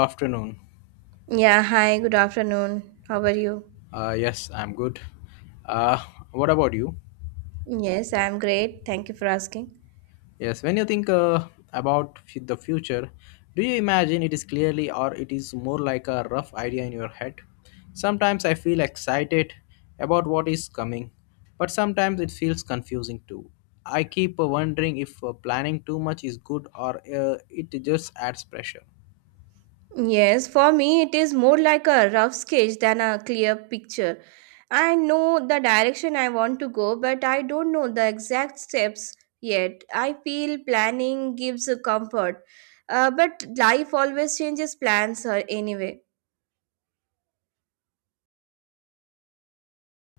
Afternoon. Yeah, hi, good afternoon. How are you? Yes, I'm good. Uh, what about you? Yes, I'm great. Thank you for asking. Yes, when you think about the future, do you imagine it is clearly or it is more like a rough idea in your head? Sometimes I feel excited about what is coming, but sometimes it feels confusing too. I keep wondering if planning too much is good or it just adds pressure. Yes, for me, it is more like a rough sketch than a clear picture. I know the direction I want to go, but I don't know the exact steps yet. I feel planning gives a comfort, but life always changes plans anyway.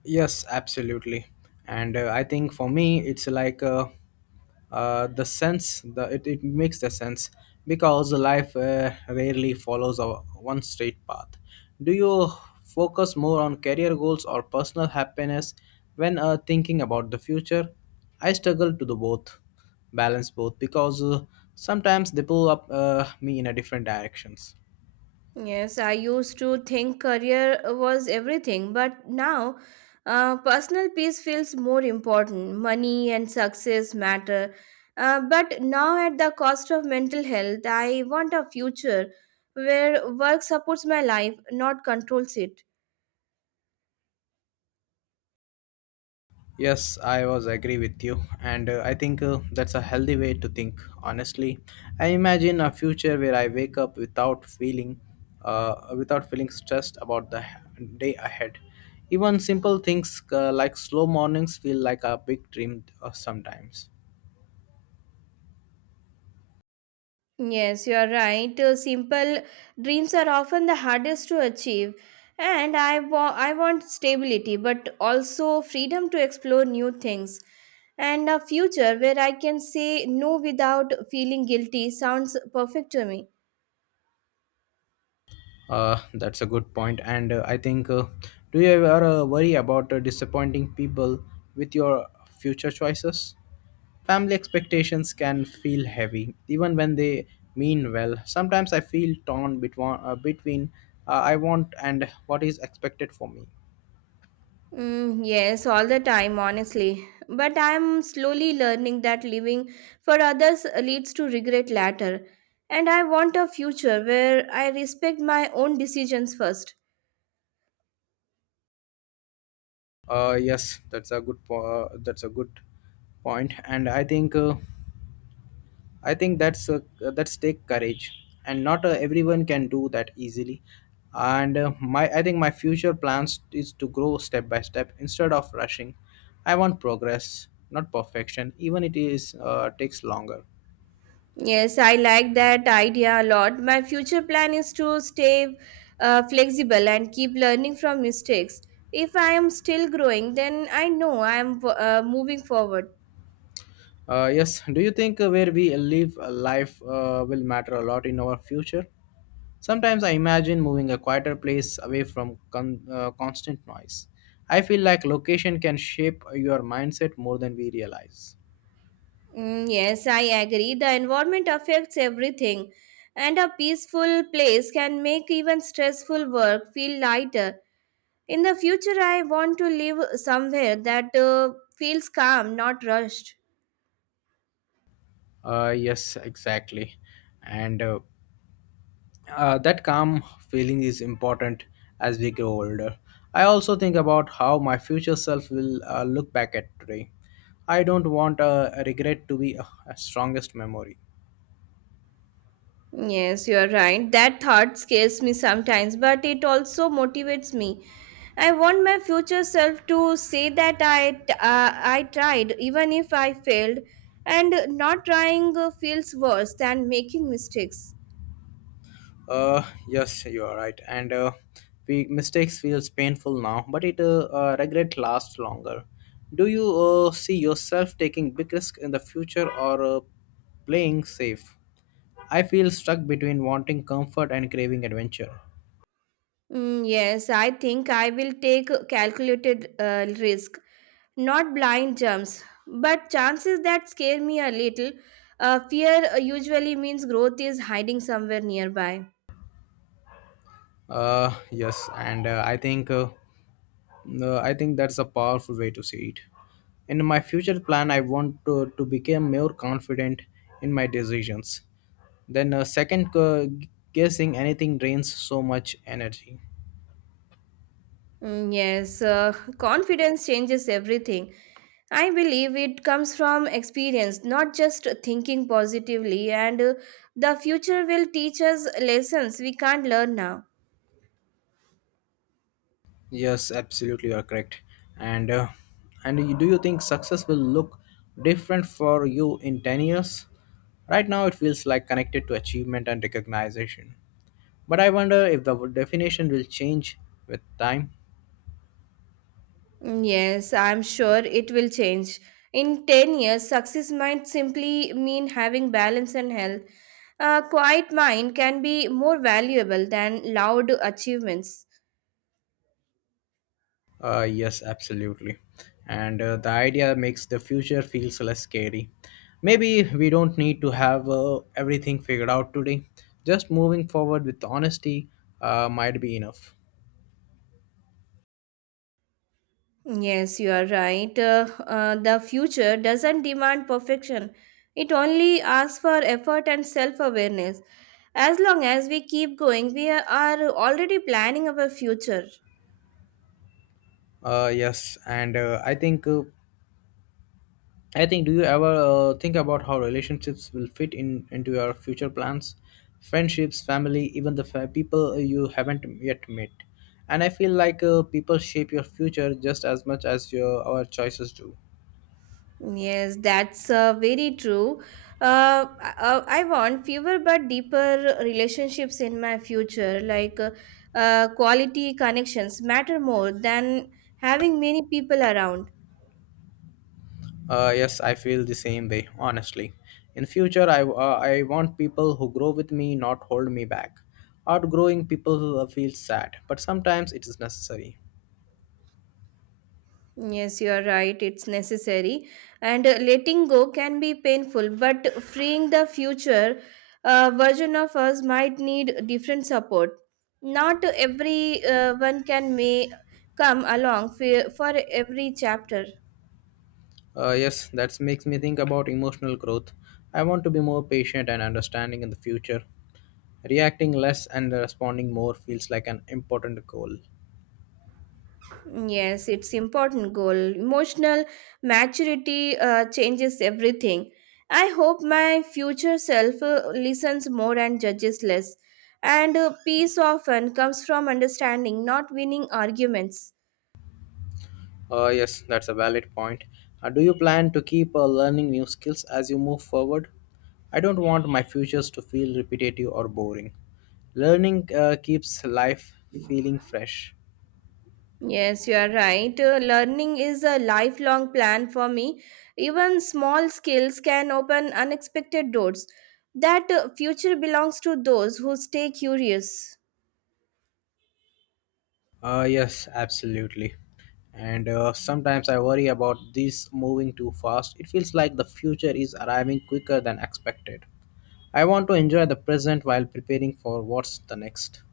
Yes, absolutely. And I think for me, it's like the sense, it makes the sense because life rarely follows a one straight path. Do you focus more on career goals or personal happiness when thinking about the future? I struggle to do both, balance both because sometimes they pull up me in a different directions. Yes, I used to think career was everything, but now personal peace feels more important. Money and success matter, but now at the cost of mental health, I want a future where work supports my life, not controls it. Yes, I was agree with you, and I think that's a healthy way to think. Honestly, I imagine a future where I wake up without feeling, without feeling stressed about the day ahead. Even simple things like slow mornings feel like a big dream sometimes. Yes, you are right. Simple dreams are often the hardest to achieve. And I want stability, but also freedom to explore new things. And a future where I can say no without feeling guilty sounds perfect to me. That's a good point, and I think, do you ever worry about disappointing people with your future choices? Family expectations can feel heavy, even when they mean well. Sometimes I feel torn between, between I want and what is expected for me. Mm, yes, all the time, honestly. But I'm slowly learning that living for others leads to regret later. And I want a future where I respect my own decisions first. Yes, that's a good point, and I think that's take courage, and not everyone can do that easily. And my I think my future plans is to grow step by step instead of rushing. I want progress, not perfection, even it is takes longer. Yes, I like that idea a lot. My future plan is to stay flexible and keep learning from mistakes. If I am still growing, then I know I am moving forward. Yes. Do you think where we live life will matter a lot in our future? Sometimes I imagine moving a quieter place away from constant noise. I feel like location can shape your mindset more than we realize. Mm, yes, I agree. The environment affects everything, and a peaceful place can make even stressful work feel lighter. In the future, I want to live somewhere that feels calm, not rushed. Yes, exactly. And that calm feeling is important as we grow older. I also think about how my future self will look back at today. I don't want a regret to be a strongest memory. Yes, you are right. That thought scares me sometimes, but it also motivates me. I want my future self to say that I tried even if I failed, and not trying feels worse than making mistakes. Uh, yes, you are right. And we mistakes feels painful now, but it regret lasts longer. Do you see yourself taking big risk in the future or playing safe? I feel stuck between wanting comfort and craving adventure. Mm, yes, I think I will take calculated risk, not blind jumps. But chances that scare me a little, fear usually means growth is hiding somewhere nearby. Yes, and I think that's a powerful way to see it. In my future plan, I want to become more confident in my decisions. Then a second guessing anything drains so much energy. Mm, yes, confidence changes everything. I believe it comes from experience, not just thinking positively, and the future will teach us lessons we can't learn now. Yes, absolutely, you are correct. And do you think success will look different for you in 10 years? Right now, it feels like connected to achievement and recognition. But I wonder if the definition will change with time. Mm, yes, I'm sure it will change. In 10 years, success might simply mean having balance and health. A quiet mind can be more valuable than loud achievements. Yes, absolutely. And the idea makes the future feels less scary. Maybe we don't need to have everything figured out today. Just moving forward with honesty might be enough. Yes, you are right. The future doesn't demand perfection, it only asks for effort and self awareness. As long as we keep going, we are already planning our future. Yes, and I think do you ever think about how relationships will fit in into your future plans, friendships, family, even people you haven't yet met. And I feel like people shape your future just as much as your our choices do. Yes, that's very true. Uh, I want fewer but deeper relationships in my future. Quality connections matter more than having many people around. Yes, I feel the same way, honestly. In future, I want people who grow with me, not hold me back. Outgrowing people who, feels sad, but sometimes it is necessary. Yes, you are right. It's necessary. And letting go can be painful, but freeing the future version of us might need different support. Not every one can may come along for every chapter. Yes, that makes me think about emotional growth. I want to be more patient and understanding in the future. Reacting less and responding more feels like an important goal. Yes, it's important goal. Emotional maturity changes everything. I hope my future self listens more and judges less. And peace often comes from understanding, not winning arguments. Yes, that's a valid point. Do you plan to keep learning new skills as you move forward? I don't want my futures to feel repetitive or boring. Learning keeps life feeling fresh. Yes, you are right. Learning is a lifelong plan for me. Even small skills can open unexpected doors. That future belongs to those who stay curious. Yes, absolutely. And sometimes I worry about this moving too fast. It feels like the future is arriving quicker than expected. I want to enjoy the present while preparing for what's the next.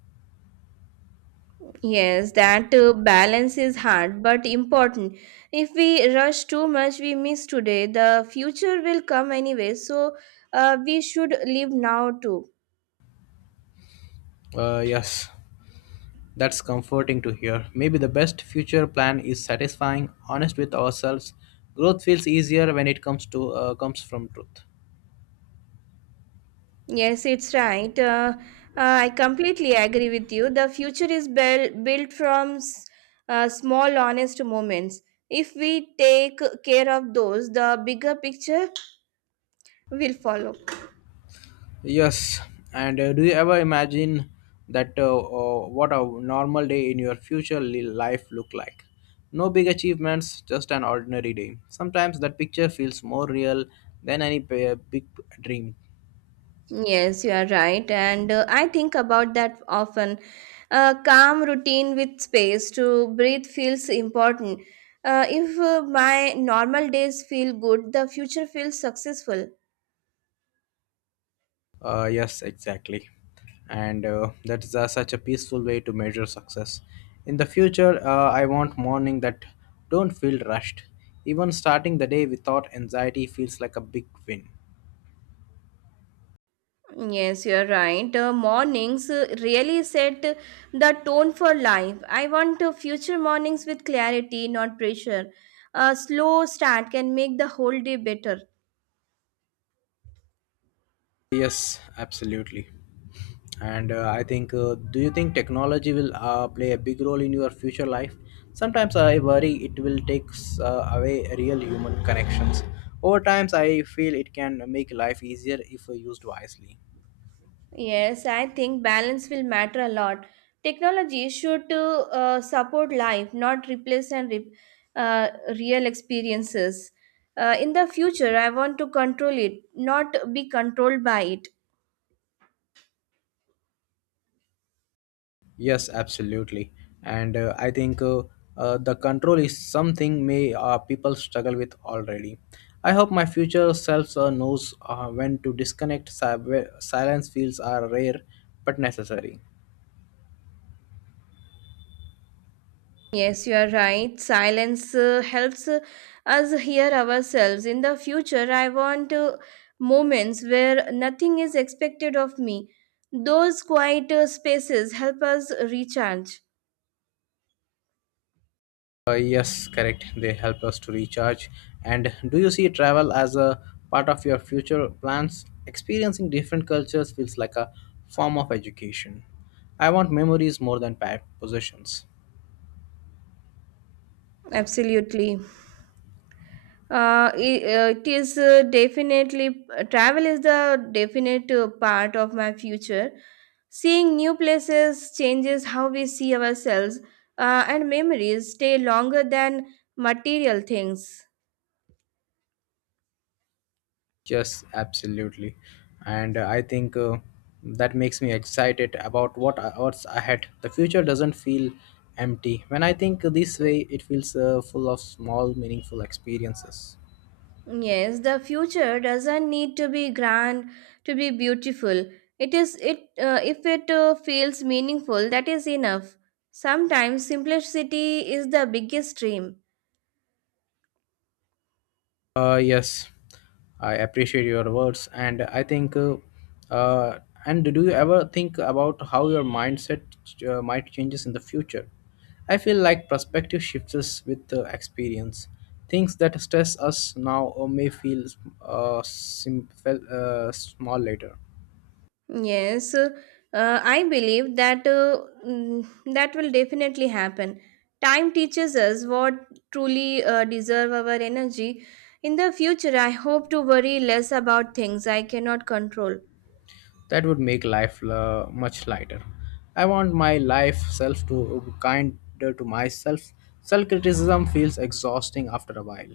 Yes, that balance is hard but important. If we rush too much, we miss today. The future will come anyway, so we should live now too. Yes. That's comforting to hear. Maybe the best future plan is satisfying, honest with ourselves. Growth feels easier when it comes from truth. Yes, it's right. I completely agree with you. The future is built from small, honest moments. If we take care of those, the bigger picture will follow. Yes, and do you ever imagine that what a normal day in your future life look like? No big achievements, just an ordinary day. Sometimes that picture feels more real than big dream. Yes, you are right. And I think about that often. A calm routine with space to breathe feels important. If my normal days feel good, the future feels successful. Yes, exactly. And that is such a peaceful way to measure success. In the future, I want morning that don't feel rushed. Even starting the day without anxiety feels like a big win. Yes, you are right. Mornings really set the tone for life. I want future mornings with clarity, not pressure. A slow start can make the whole day better. Yes, absolutely. And I think, do you think technology will play a big role in your future life? Sometimes I worry it will take away real human connections. Over times, I feel it can make life easier if used wisely. Yes, I think balance will matter a lot. Technology should support life, not replace uh, real experiences. In the future, I want to control it, not be controlled by it. Yes, absolutely. And I think the control is something may people struggle with already. I hope my future self knows when to disconnect. Si- where Silence feels are rare but necessary. Yes, you are right. Silence helps us hear ourselves. In the future, I want moments where nothing is expected of me. Those quiet spaces help us recharge. Yes, correct. They help us to recharge. And do you see travel as a part of your future plans? Experiencing different cultures feels like a form of education. I want memories more than possessions. Absolutely. I- it is Definitely travel is the definite part of my future. Seeing new places changes how we see ourselves, and memories stay longer than material things. Yes, absolutely. And I think that makes me excited about what's ahead. The future doesn't feel empty. When I think this way, it feels full of small, meaningful experiences. Yes, the future doesn't need to be grand to be beautiful. It is it if it feels meaningful, that is enough. Sometimes simplicity is the biggest dream. Yes, I appreciate your words, and I think. Uh, and do you ever think about how your mindset might changes in the future? I feel like perspective shifts with the experience. Things that stress us now or may feel small later. Yes, I believe that mm, that will definitely happen. Time teaches us what truly deserve our energy. In the future, I hope to worry less about things I cannot control. That would make life much lighter. I want my life self to kinder to myself. Self criticism feels exhausting after a while.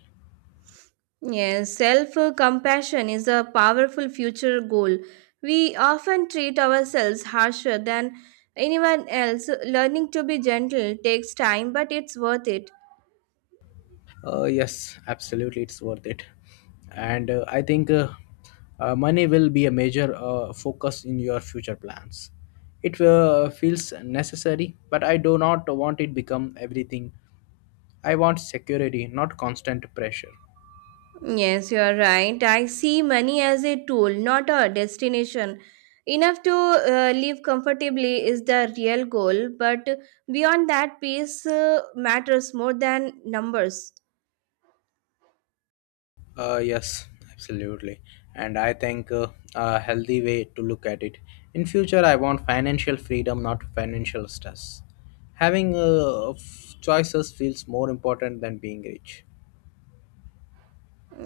Yes, self compassion is a powerful future goal. We often treat ourselves harsher than anyone else. Learning to be gentle takes time, but it's worth it. Yes, absolutely, it's worth it. And I think money will be a major focus in your future plans. It feels necessary, but I do not want it become everything. I want security, not constant pressure. Yes, you are right. I see money as a tool, not a destination. Enough to live comfortably is the real goal, but beyond that, peace matters more than numbers. Yes, absolutely. And I think a healthy way to look at it. In future, I want financial freedom, not financial stress. Having choices feels more important than being rich.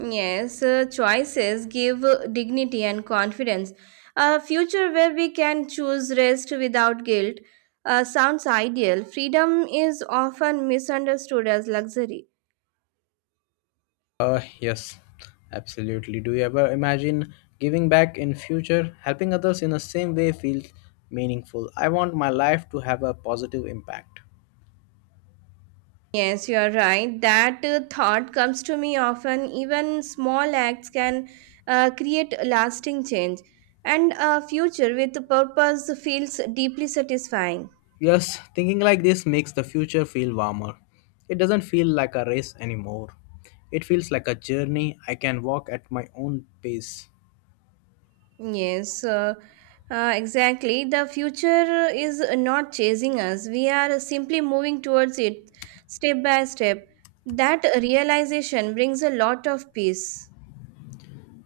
Yes, choices give dignity and confidence. A future where we can choose rest without guilt sounds ideal. Freedom is often misunderstood as luxury. Yes, absolutely. Do you ever imagine giving back in future? Helping others in the same way feels meaningful. I want my life to have a positive impact. Yes, you are right. That thought comes to me often. Even small acts can create a lasting change, and a future with purpose feels deeply satisfying. Yes, thinking like this makes the future feel warmer. It doesn't feel like a race anymore. It feels like a journey I can walk at my own pace. Yes, exactly. The future is not chasing us, we are simply moving towards it step by step. That realization brings a lot of peace.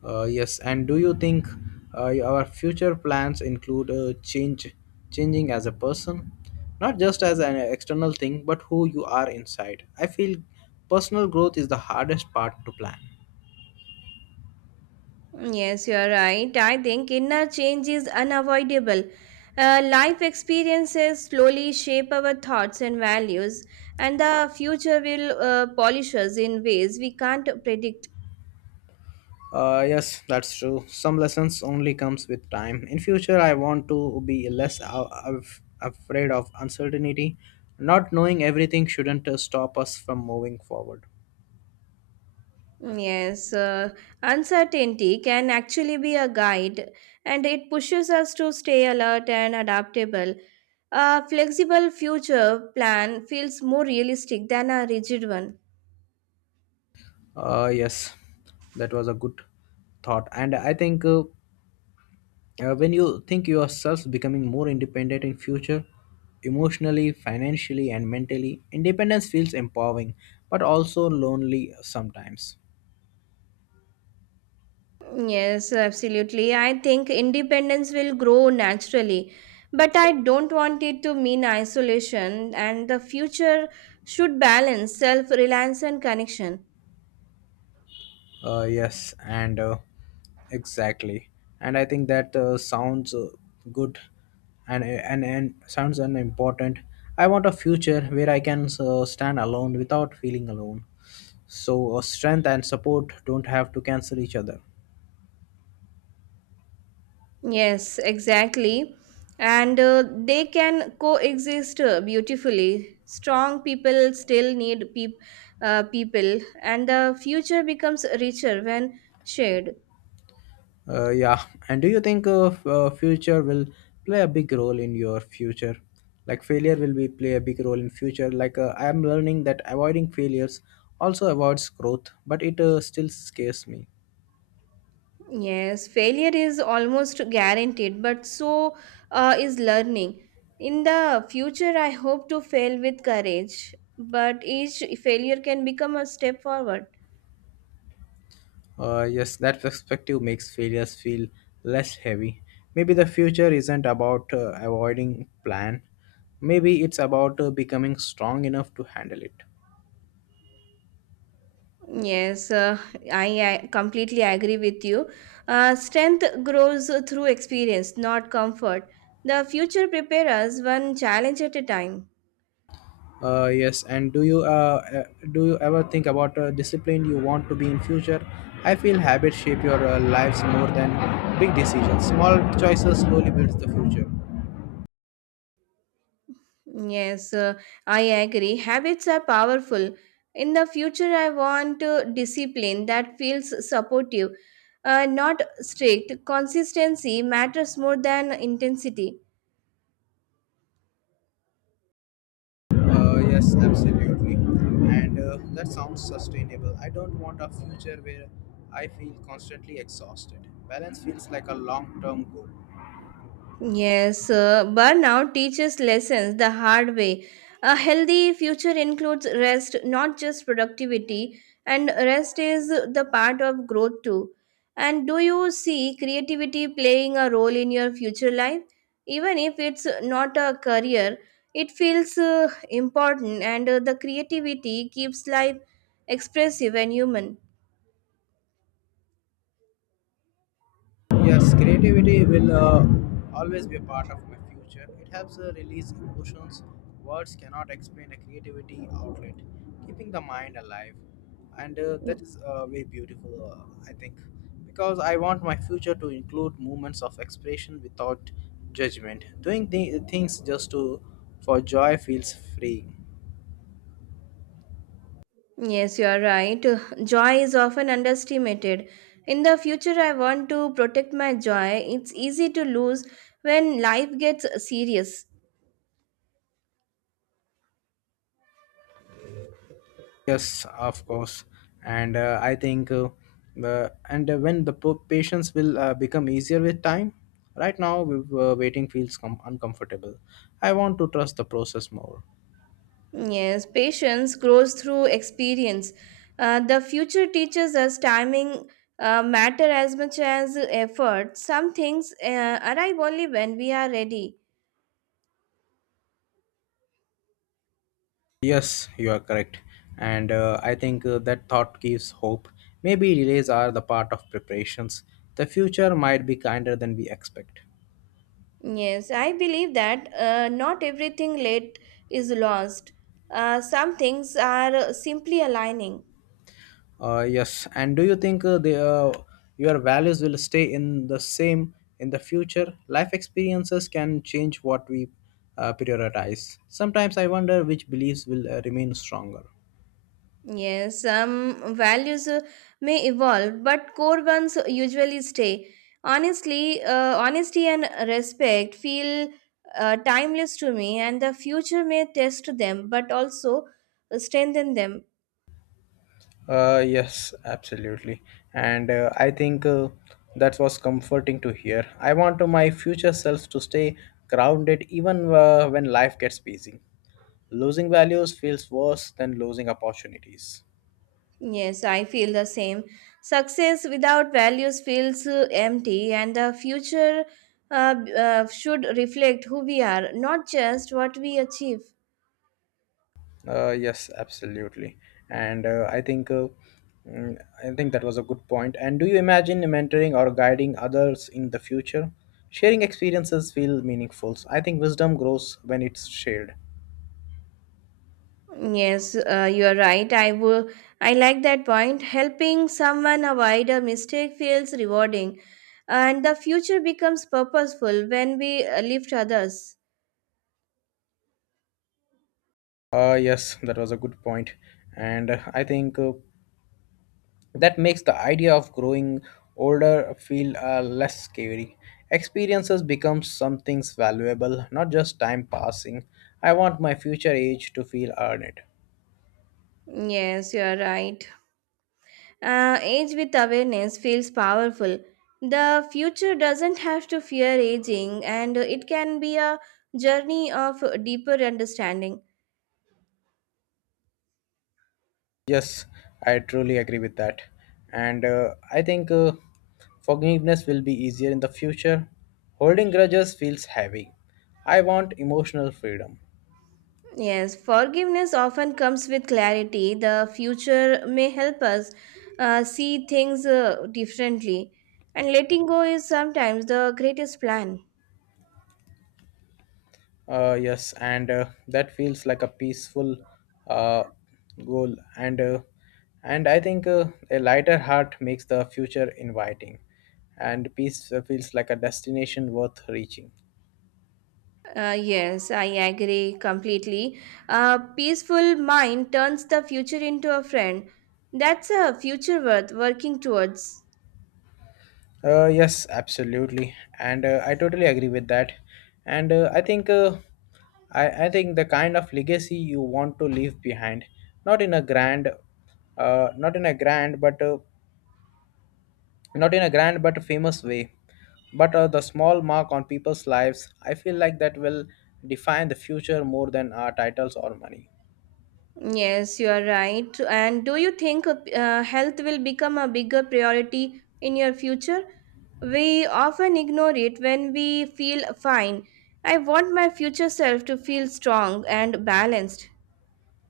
Yes, and do you think our future plans include change, changing as a person, not just as an external thing, but who you are inside? I feel personal growth is the hardest part to plan. Yes, you are right. I think inner change is unavoidable. Life experiences slowly shape our thoughts and values, and the future will polish us in ways we can't predict. Yes, that's true. Some lessons only comes with time. In future, I want to be less afraid of uncertainty. Not knowing everything shouldn't stop us from moving forward. Yes, uncertainty can actually be a guide, and it pushes us to stay alert and adaptable. A flexible future plan feels more realistic than a rigid one. Yes, that was a good thought, and I think. When you think yourselves becoming more independent in future emotionally financially and mentally independence feels empowering but also lonely sometimes Yes, absolutely. I think independence will grow naturally, but I don't want it to mean isolation, and the future should balance self reliance and connection. Yes and exactly and I think that sounds good and sounds an important I want a future where I can stand alone without feeling alone so strength and support don't have to cancel each other. Yes, exactly. And they can coexist beautifully. Strong people still need people, and the future becomes richer when shared. Yeah. And do you think future will play a big role in your future? Like failure will be play a big role in future. Like I am learning that avoiding failures also avoids growth, but it still scares me. Yes, failure is almost guaranteed, but so is learning. In the future, I hope to fail with courage, but each failure can become a step forward. Yes, that perspective makes failures feel less heavy. Maybe the future isn't about avoiding plan. Maybe it's about becoming strong enough to handle it. Yes, I completely agree with you. Strength grows through experience, not comfort. The future prepares us one challenge at a time. Yes, and do you ever think about discipline you want to be in future? I feel habits shape your lives more than big decisions. Small choices slowly builds the future. Yes, I agree. Habits are powerful. In the future, I want discipline that feels supportive, not strict. Consistency matters more than intensity. Yes, absolutely, and that sounds sustainable. I don't want a future where I feel constantly exhausted. Balance feels like a long-term goal. Yes, burnout teaches lessons the hard way. A healthy future includes rest, not just productivity, and rest is the part of growth too. And do you see creativity playing a role in your future life? Even if it's not a career, it feels important, and the creativity keeps life expressive and human. Yes, creativity will always be a part of my future. It helps release emotions. Words cannot explain a creativity outlet, keeping the mind alive. And that is very beautiful, I think, because I want my future to include moments of expression without judgment. Doing things just to for joy feels free. Yes, you are right. Joy is often underestimated. In the future, I want to protect my joy. It's easy to lose when life gets serious. Yes, of course. And I think, and when the patience will become easier with time, right now waiting feels uncomfortable. I want to trust the process more. Yes, patience grows through experience. The future teaches us timing matter as much as effort. Some things arrive only when we are ready. Yes, you are correct. And I think that thought gives hope. Maybe delays are the part of preparations. The future might be kinder than we expect. Yes, I believe that not everything late is lost. Some things are simply aligning. Yes. And do you think the your values will stay in the same in the future? Life experiences can change what we prioritize. Sometimes I wonder which beliefs will remain stronger. Yes, some values may evolve, but core ones usually stay. Honestly, honesty and respect feel timeless to me, and the future may test them, but also strengthen them. Yes, absolutely. And I think that was comforting to hear. I want to my future self to stay grounded even when life gets busy. Losing values feels worse than losing opportunities. Yes, I feel the same. Success without values feels empty, and the future should reflect who we are, not just what we achieve. Yes, absolutely. And I think mm, I think that was a good point. And do you imagine mentoring or guiding others in the future? Sharing experiences feel meaningful. I think wisdom grows when it's shared. Yes, you are right. I will. I like that point. Helping someone avoid a mistake feels rewarding, and the future becomes purposeful when we lift others. Yes, that was a good point. And I think that makes the idea of growing older feel less scary. Experiences become something valuable, not just time passing. I want my future age to feel earned. Yes, you are right. Age with awareness feels powerful. The future doesn't have to fear aging, and it can be a journey of deeper understanding. Yes, I truly agree with that. And I think forgiveness will be easier in the future. Holding grudges feels heavy. I want emotional freedom. Yes, forgiveness often comes with clarity. The future may help us see things differently, and letting go is sometimes the greatest plan. Yes, and that feels like a peaceful uh, goal. And and I think a lighter heart makes the future inviting, and peace feels like a destination worth reaching. Yes, I agree completely. A peaceful mind turns the future into a friend. That's a future worth working towards. Yes, absolutely, and I totally agree with that. And I think I think the kind of legacy you want to leave behind, not in a grand, not in a grand, but not in a grand but famous way, but the small mark on people's lives. I feel like that will define the future more than our titles or money. Yes, you are right. And do you think health will become a bigger priority in your future? We often ignore it when we feel fine. I want my future self to feel strong and balanced.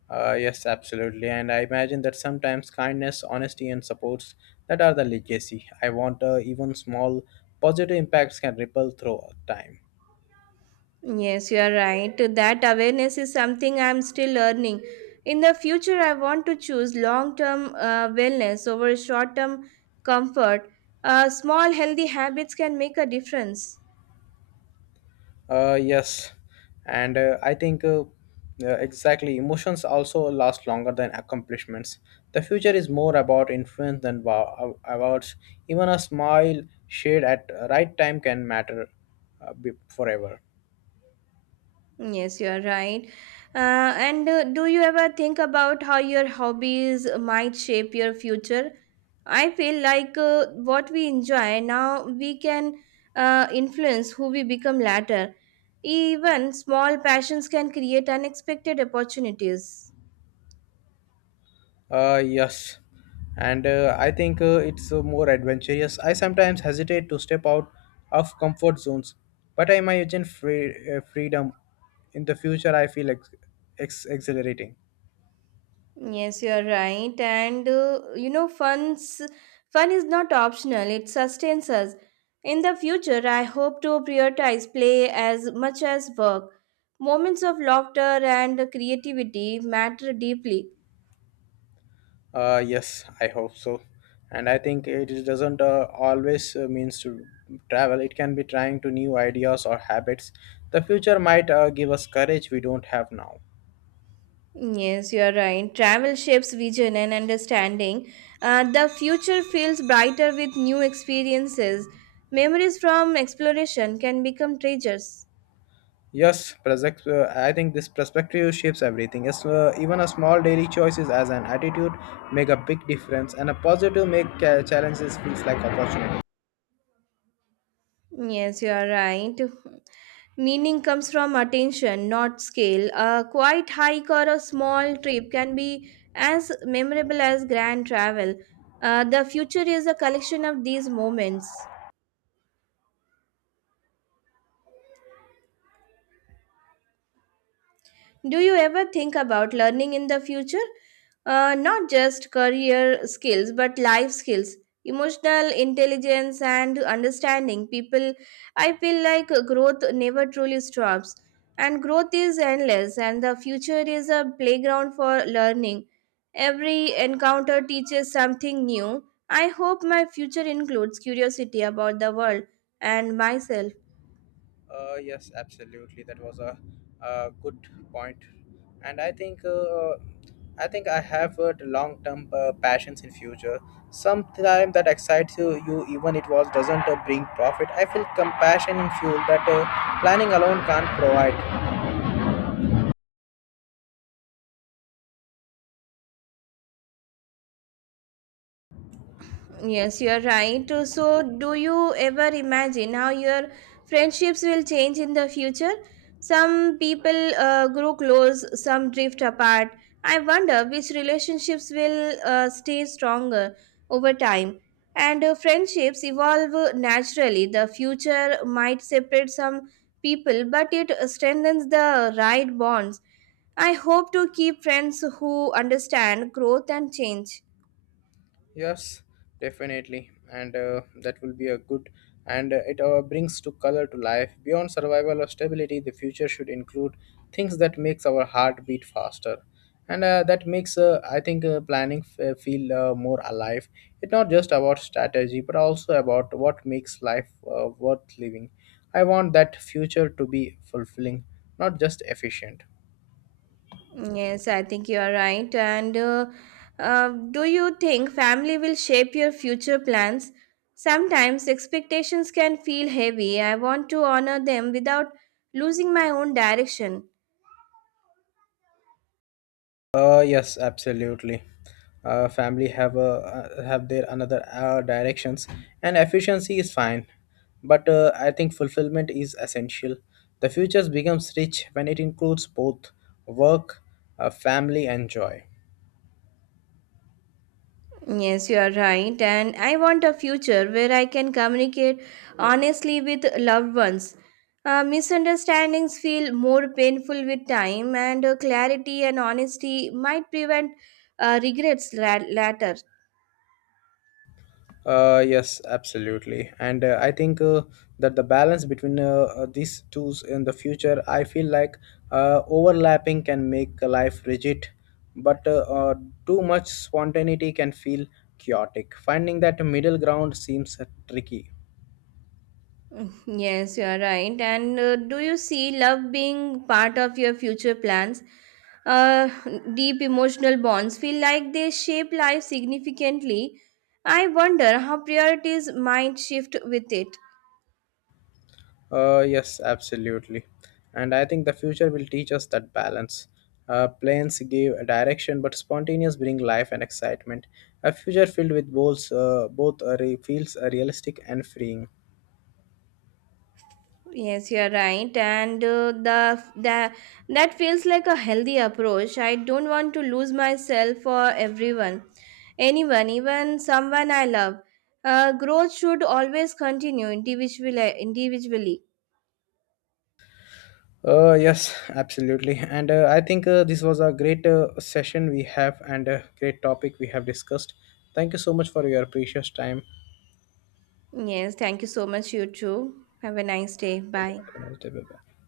Yes, absolutely. And I imagine that sometimes kindness, honesty, and supports that are the legacy. I want even small positive impacts can ripple through time. Yes, you are right. That awareness is something I am still learning. In the future, I want to choose long term wellness over short term comfort. Small healthy habits can make a difference. Yes, and I think exactly emotions also last longer than accomplishments. The future is more about influence than awards. Even a smile shared at right time can matter forever. Yes, you are right. Uh, and do you ever think about how your hobbies might shape your future? I feel like what we enjoy now, we can influence who we become later. Even small passions can create unexpected opportunities. Yes, and I think it's more adventurous. I sometimes hesitate to step out of comfort zones, but I imagine freedom in the future. I feel exhilarating. Yes, you are right. And you know, fun is not optional, it sustains us. In the future, I hope to prioritize play as much as work. Moments of laughter and creativity matter deeply. Yes, I hope so. And I think doesn't always means to travel. It can be trying to new ideas or habits. The future might give us courage we don't have now. Yes, you are right. Travel shapes vision and understanding. The future feels brighter with new experiences. Memories from exploration can become treasures. Yes, I think this perspective shapes everything. Yes, even a small daily choices as an attitude make a big difference, and a positive make challenges feels like opportunity. Yes, you are right. Meaning comes from attention, not scale. A quiet hike or a small trip can be as memorable as grand travel. The future is a collection of these moments. Do you ever think about learning in the future? Not just career skills, but life skills, emotional intelligence, and understanding people. I feel like growth never truly stops, and growth is endless, and the future is a playground for learning. Every encounter teaches something new. I hope my future includes curiosity about the world and myself. Yes, absolutely. That was a good point, and I think I think I have long term passions in future. Sometime that excites you, you even it was doesn't bring profit. I feel compassion in fuel that planning alone can't provide. Yes, you're right. So do you ever imagine how your friendships will change in the future? Some people grow close, some drift apart. I wonder which relationships will stay stronger over time. And friendships evolve naturally. The future might separate some people, but it strengthens the right bonds. I hope to keep friends who understand growth and change. Yes, definitely, and that will be a good. And it brings to color to life. Beyond survival or stability, the future should include things that makes our heart beat faster, and that makes I think feel more alive. It's not just about strategy, but also about what makes life worth living. I want that future to be fulfilling, not just efficient. Yes, I think you are right. And do you think family will shape your future plans? Sometimes expectations can feel heavy. I want to honor them without losing my own direction. Yes, absolutely. Family have a have their another directions, and efficiency is fine, but I think fulfillment is essential. The future becomes rich when it includes both work, family, and joy. Yes, you are right. And I want a future where I can communicate honestly with loved ones. Misunderstandings feel more painful with time, and clarity and honesty might prevent regrets later. Yes, absolutely. And I think that the balance between these two in the future, I feel like overlapping can make a life rigid, but too much spontaneity can feel chaotic. Finding that middle ground seems tricky. Mm, yes, you are right. And do you see love being part of your future plans? Uh, Deep emotional bonds feel like they shape life significantly. I wonder how priorities might shift with it. Yes, absolutely. And I think the future will teach us that balance. Planes give a direction, but spontaneous bring life and excitement. A future filled with both feels realistic and freeing. Yes, you are right, and the that that feels like a healthy approach. I don't want to lose myself for everyone, anyone, even someone I love. Growth should always continue individually. Individually. Yes, absolutely. And I think this was a great session we have and a great topic we have discussed. Thank you so much for your precious time. Yes, thank you so much, you too. Have a nice day. Bye. Have a nice day. Bye-bye.